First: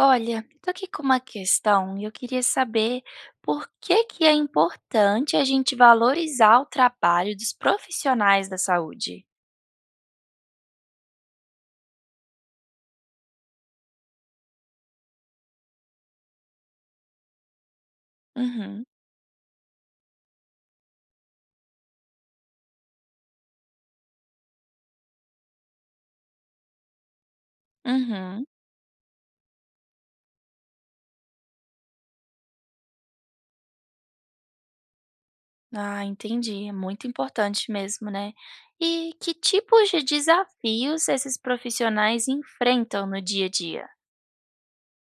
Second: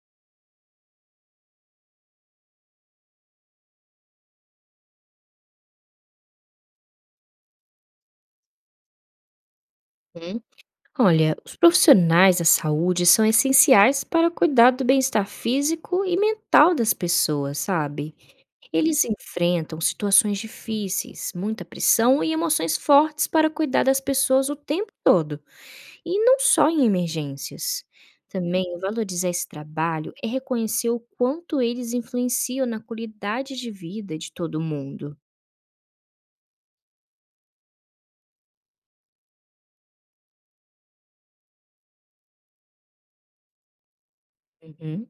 Olha, tô aqui com uma questão e eu queria saber por que que é importante a gente valorizar o trabalho dos profissionais da saúde? Hum, Olha, os profissionais da saúde são essenciais para cuidar do bem-estar físico e mental das pessoas, sabe? Uhum, Eles enfrentam situações difíceis, muita pressão e emoções fortes para cuidar das pessoas o tempo todo. E não só em emergências. uhum. Também valorizar esse trabalho é reconhecer o quanto eles influenciam na qualidade de vida de todo mundo. Ah, entendi. É muito importante mesmo, né? E que tipos de desafios esses profissionais enfrentam no dia a dia? Uhum.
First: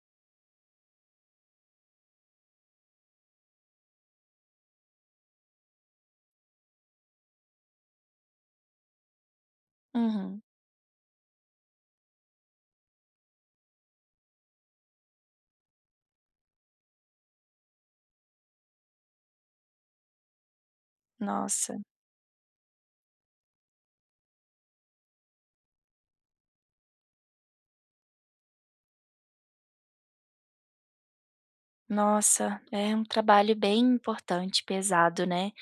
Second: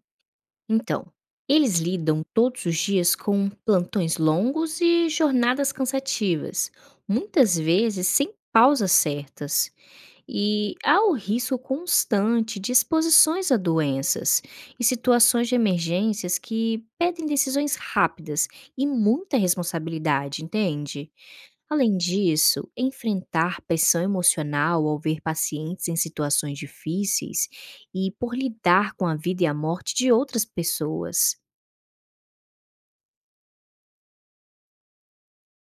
Então, eles lidam todos os dias com plantões longos e jornadas cansativas, muitas vezes sem pausas certas. Uhum. E há o risco constante de exposições a doenças e situações de emergências que pedem decisões rápidas e muita responsabilidade, entende? Nossa, Além disso, enfrentar pressão emocional ao ver pacientes em situações difíceis e por lidar com a vida e a morte de outras pessoas. nossa, é um trabalho bem importante, pesado, né?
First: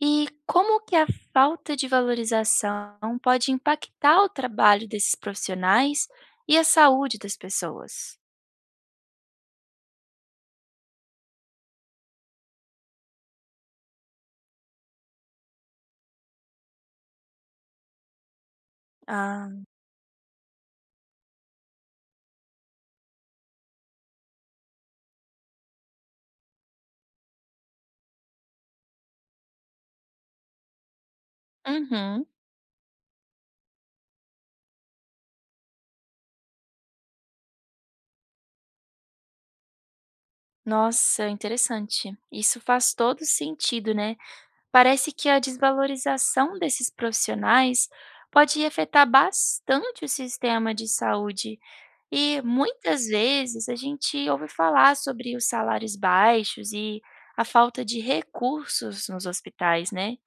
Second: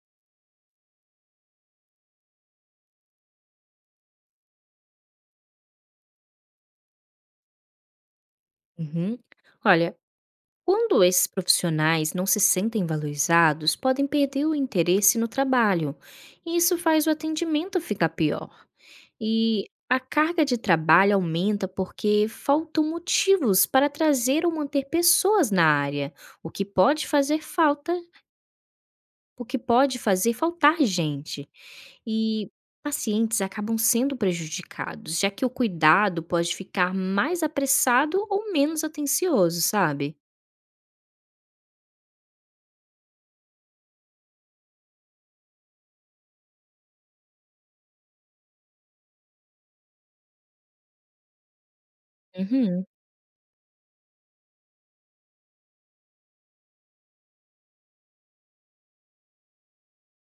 E como que a falta de valorização pode impactar o trabalho desses profissionais e a saúde das pessoas? Uhum. Olha, quando esses profissionais não se sentem valorizados, podem perder o interesse no trabalho, e isso faz o atendimento ficar pior. Ah, E a carga de trabalho aumenta porque faltam motivos para trazer ou manter pessoas na área, o que pode fazer falta, o que pode fazer faltar gente. uhum. E pacientes acabam sendo prejudicados, já que o cuidado pode ficar mais apressado ou menos atencioso, sabe? Nossa, interessante. Isso faz todo sentido, né? Parece que a desvalorização desses profissionais pode afetar bastante o sistema de saúde. E Uhum. muitas vezes a gente ouve falar sobre os salários baixos e a falta de recursos nos hospitais, né?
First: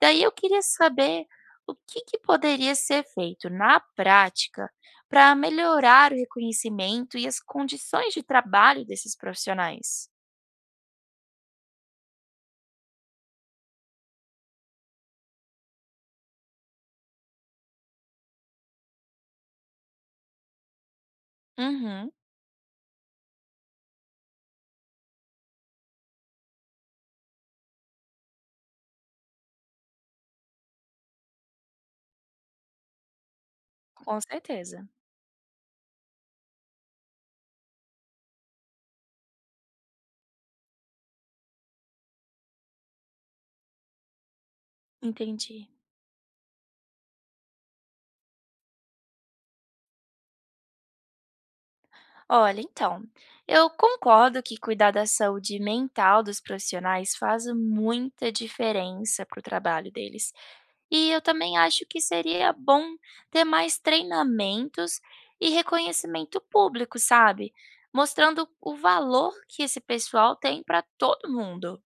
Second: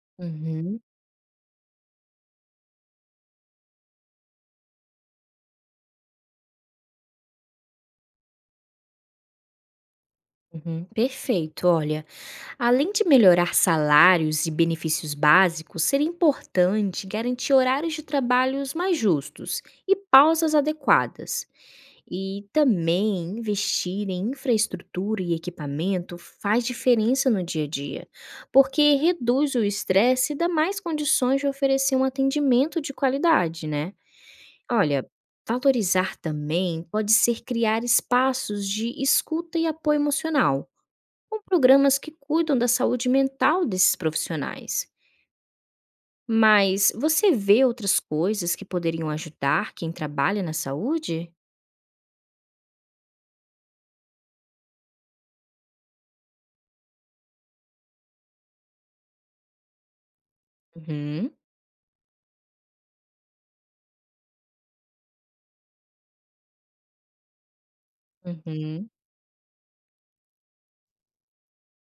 Daí eu queria Uhum. saber o que que poderia ser feito na prática para melhorar o reconhecimento e as condições de trabalho desses profissionais. Uhum, perfeito. Olha, além de melhorar salários e benefícios básicos, seria importante garantir horários de trabalhos mais justos e pausas adequadas. Uhum, E também investir em infraestrutura e equipamento faz diferença no dia a dia, porque reduz o estresse e dá mais condições de oferecer um atendimento de qualidade, né? com certeza. Olha, valorizar também pode ser criar espaços de escuta e apoio emocional com programas que cuidam da saúde mental desses profissionais. Entendi. Mas você vê outras coisas que poderiam ajudar quem trabalha na saúde? Olha, então, eu concordo que cuidar da saúde mental dos profissionais faz muita diferença para o trabalho deles, e eu Uhum, também acho que seria bom ter mais treinamentos e reconhecimento público, sabe, mostrando o uhum. valor que esse pessoal tem para todo mundo.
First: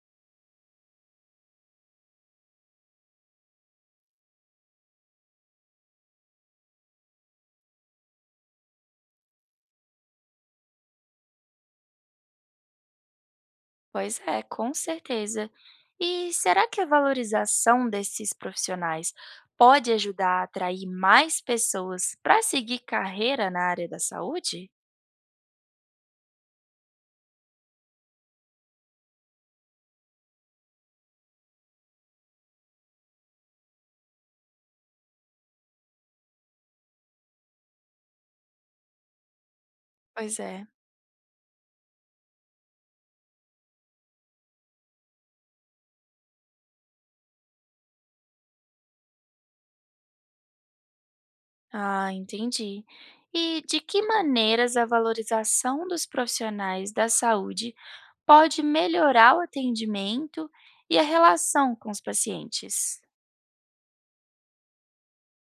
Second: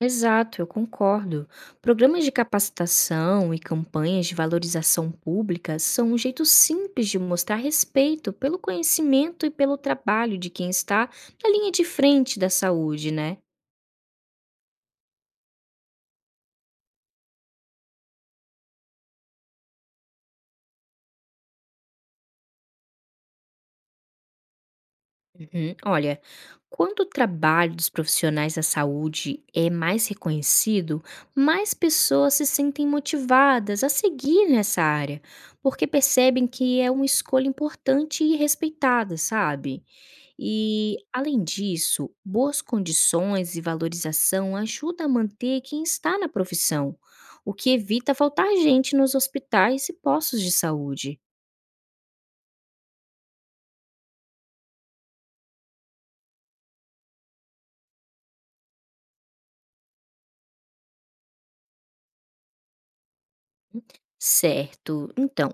Exato, eu concordo. Programas de capacitação e campanhas de valorização pública são um jeito simples de mostrar respeito pelo conhecimento e pelo trabalho de quem está na linha de frente da saúde, né? Pois é, com certeza. E será que a valorização desses profissionais pode ajudar a atrair mais pessoas para seguir carreira na área da saúde? Uhum. Olha, quando o trabalho dos profissionais da saúde é mais reconhecido, mais pessoas se sentem motivadas a seguir nessa área, porque percebem que é uma escolha importante e respeitada, sabe? Pois é. E, além disso, boas condições e valorização ajudam a manter quem está na profissão, o que evita faltar gente nos hospitais e postos de saúde. Ah, entendi. E de que maneiras a valorização dos profissionais da saúde pode melhorar o atendimento e a relação com os pacientes? Certo, então.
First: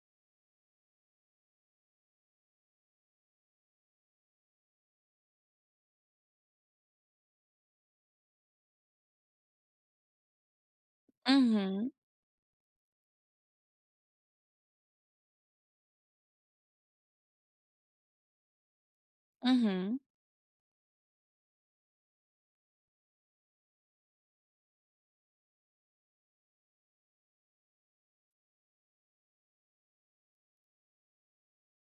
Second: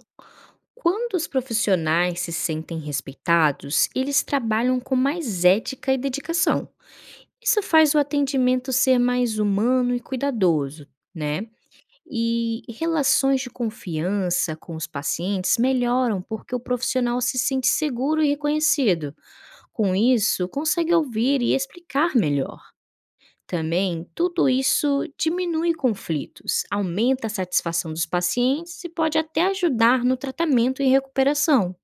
Quando os profissionais se sentem respeitados, eles trabalham com mais ética e dedicação. Isso faz o atendimento ser mais humano e cuidadoso, né? Uhum, E relações de confiança com os pacientes melhoram porque o profissional se sente seguro e reconhecido. Com uhum. isso, consegue ouvir e explicar melhor. Também, tudo isso diminui conflitos, aumenta a satisfação dos pacientes e pode até ajudar no tratamento e recuperação.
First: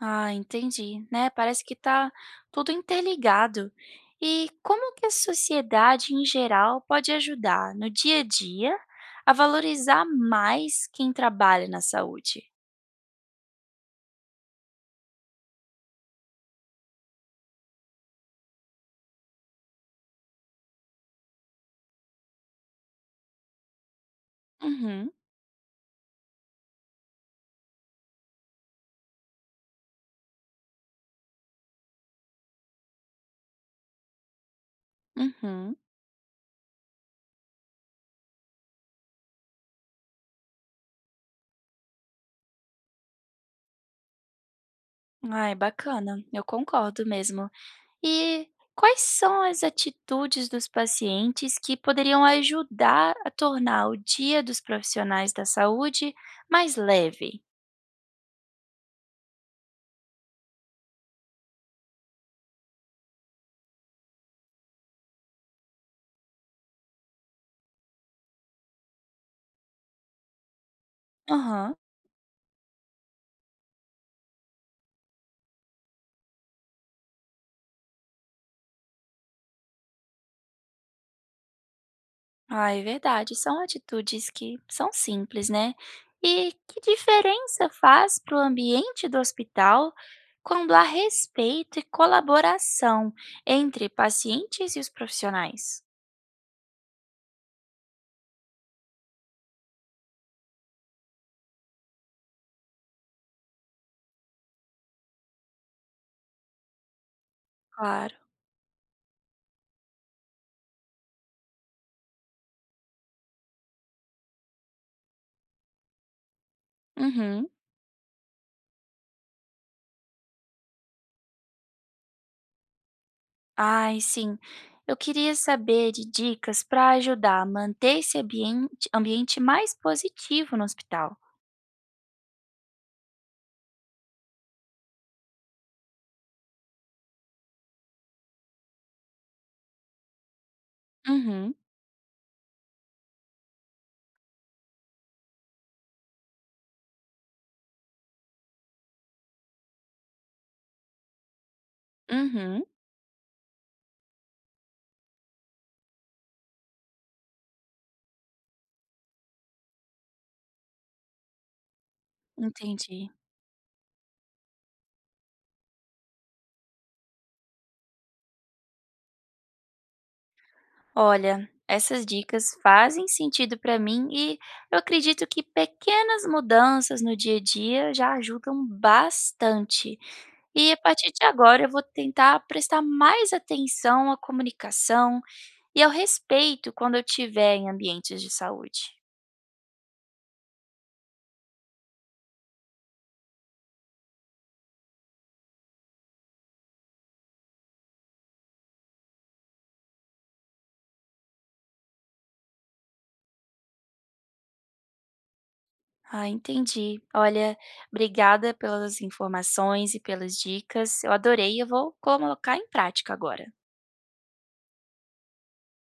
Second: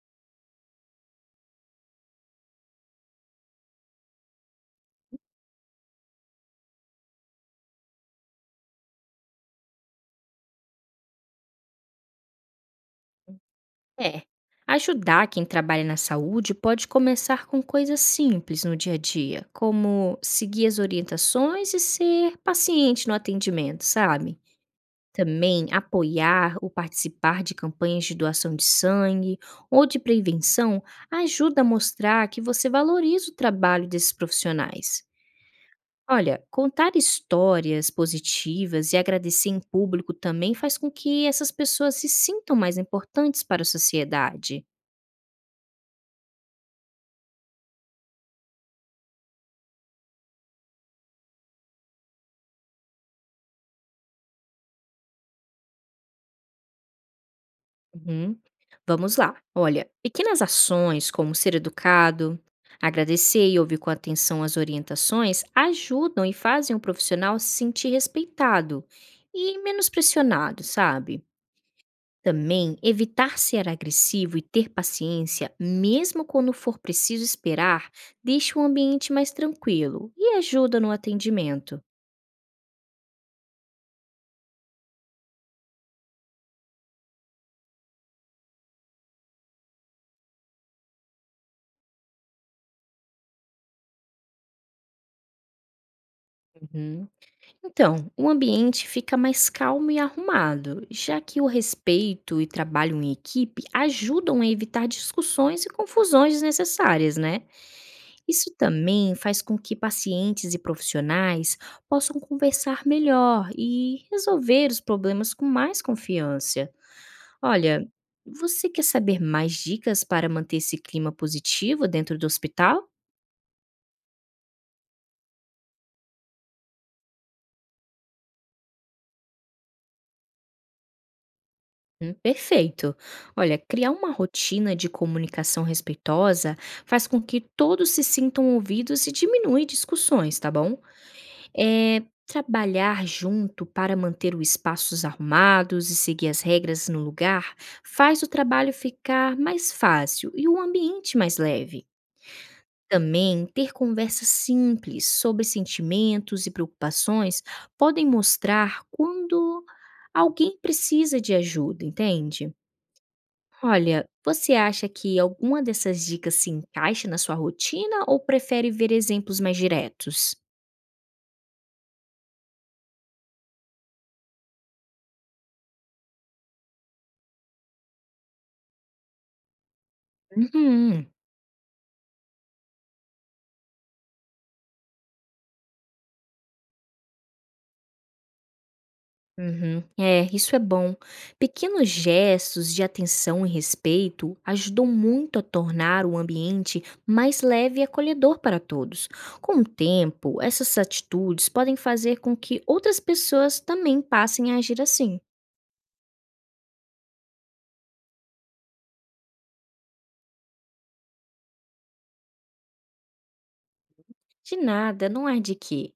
Ah, entendi, né, parece que tá tudo interligado. E como que a sociedade em geral pode ajudar no dia a dia a valorizar mais quem trabalha na saúde? É. Ajudar quem trabalha na saúde pode começar com coisas simples no dia a dia, como seguir as orientações e ser paciente no atendimento, sabe? Uhum, Também apoiar ou participar de campanhas de doação de sangue ou de prevenção ajuda a mostrar que você valoriza o trabalho desses profissionais. uhum. Olha, contar histórias positivas e agradecer em público também faz com que essas pessoas se sintam mais importantes para a sociedade. Ai, bacana, eu concordo mesmo. E quais são as atitudes dos pacientes que poderiam ajudar a tornar o dia dos profissionais da saúde mais leve? Uhum. Vamos lá. Olha, pequenas ações como ser educado, agradecer e ouvir com atenção as orientações ajudam e fazem o profissional se sentir respeitado e menos pressionado, sabe? Aham. Também evitar ser agressivo e ter paciência, mesmo quando for preciso esperar, deixa o ambiente mais tranquilo e ajuda no atendimento. Ah, é verdade. São atitudes que são simples, né? E que diferença faz para o ambiente do hospital quando há respeito e colaboração entre pacientes e os profissionais? Uhum. Então, o ambiente fica mais calmo e arrumado, já que o respeito e trabalho em equipe ajudam a evitar discussões e confusões desnecessárias, né? Claro. Isso também faz com que pacientes e profissionais possam conversar melhor e resolver os problemas com mais confiança. Uhum. Olha, você quer saber mais dicas para manter esse clima positivo dentro do hospital? Ai, sim. Eu queria saber de dicas para ajudar a manter esse ambiente mais positivo no hospital. Perfeito. Olha, criar uma rotina de comunicação respeitosa faz com que todos se sintam ouvidos e diminui discussões, tá bom? Uhum, É, trabalhar junto para manter os espaços arrumados e seguir as regras no lugar faz o trabalho ficar mais fácil e o ambiente mais leve. uhum. Também ter conversas simples sobre sentimentos e preocupações podem mostrar quando alguém precisa de ajuda, entende? Entendi. Olha, você acha que alguma dessas dicas se encaixa na sua rotina ou prefere ver exemplos mais diretos? Olha, essas dicas fazem sentido para mim e eu acredito que pequenas mudanças no dia a dia já ajudam bastante. E a Uhum. partir de agora eu vou tentar prestar mais atenção à comunicação e ao respeito quando eu estiver em ambientes de saúde. Uhum. É, isso é bom. Pequenos gestos de atenção e respeito ajudam muito a tornar o ambiente mais leve e acolhedor para todos. Com o tempo, essas atitudes podem fazer com que outras pessoas também passem a agir assim. Ah, entendi. Olha, obrigada pelas informações e pelas dicas. Eu adorei, eu vou colocar em prática agora. De nada, não há de quê.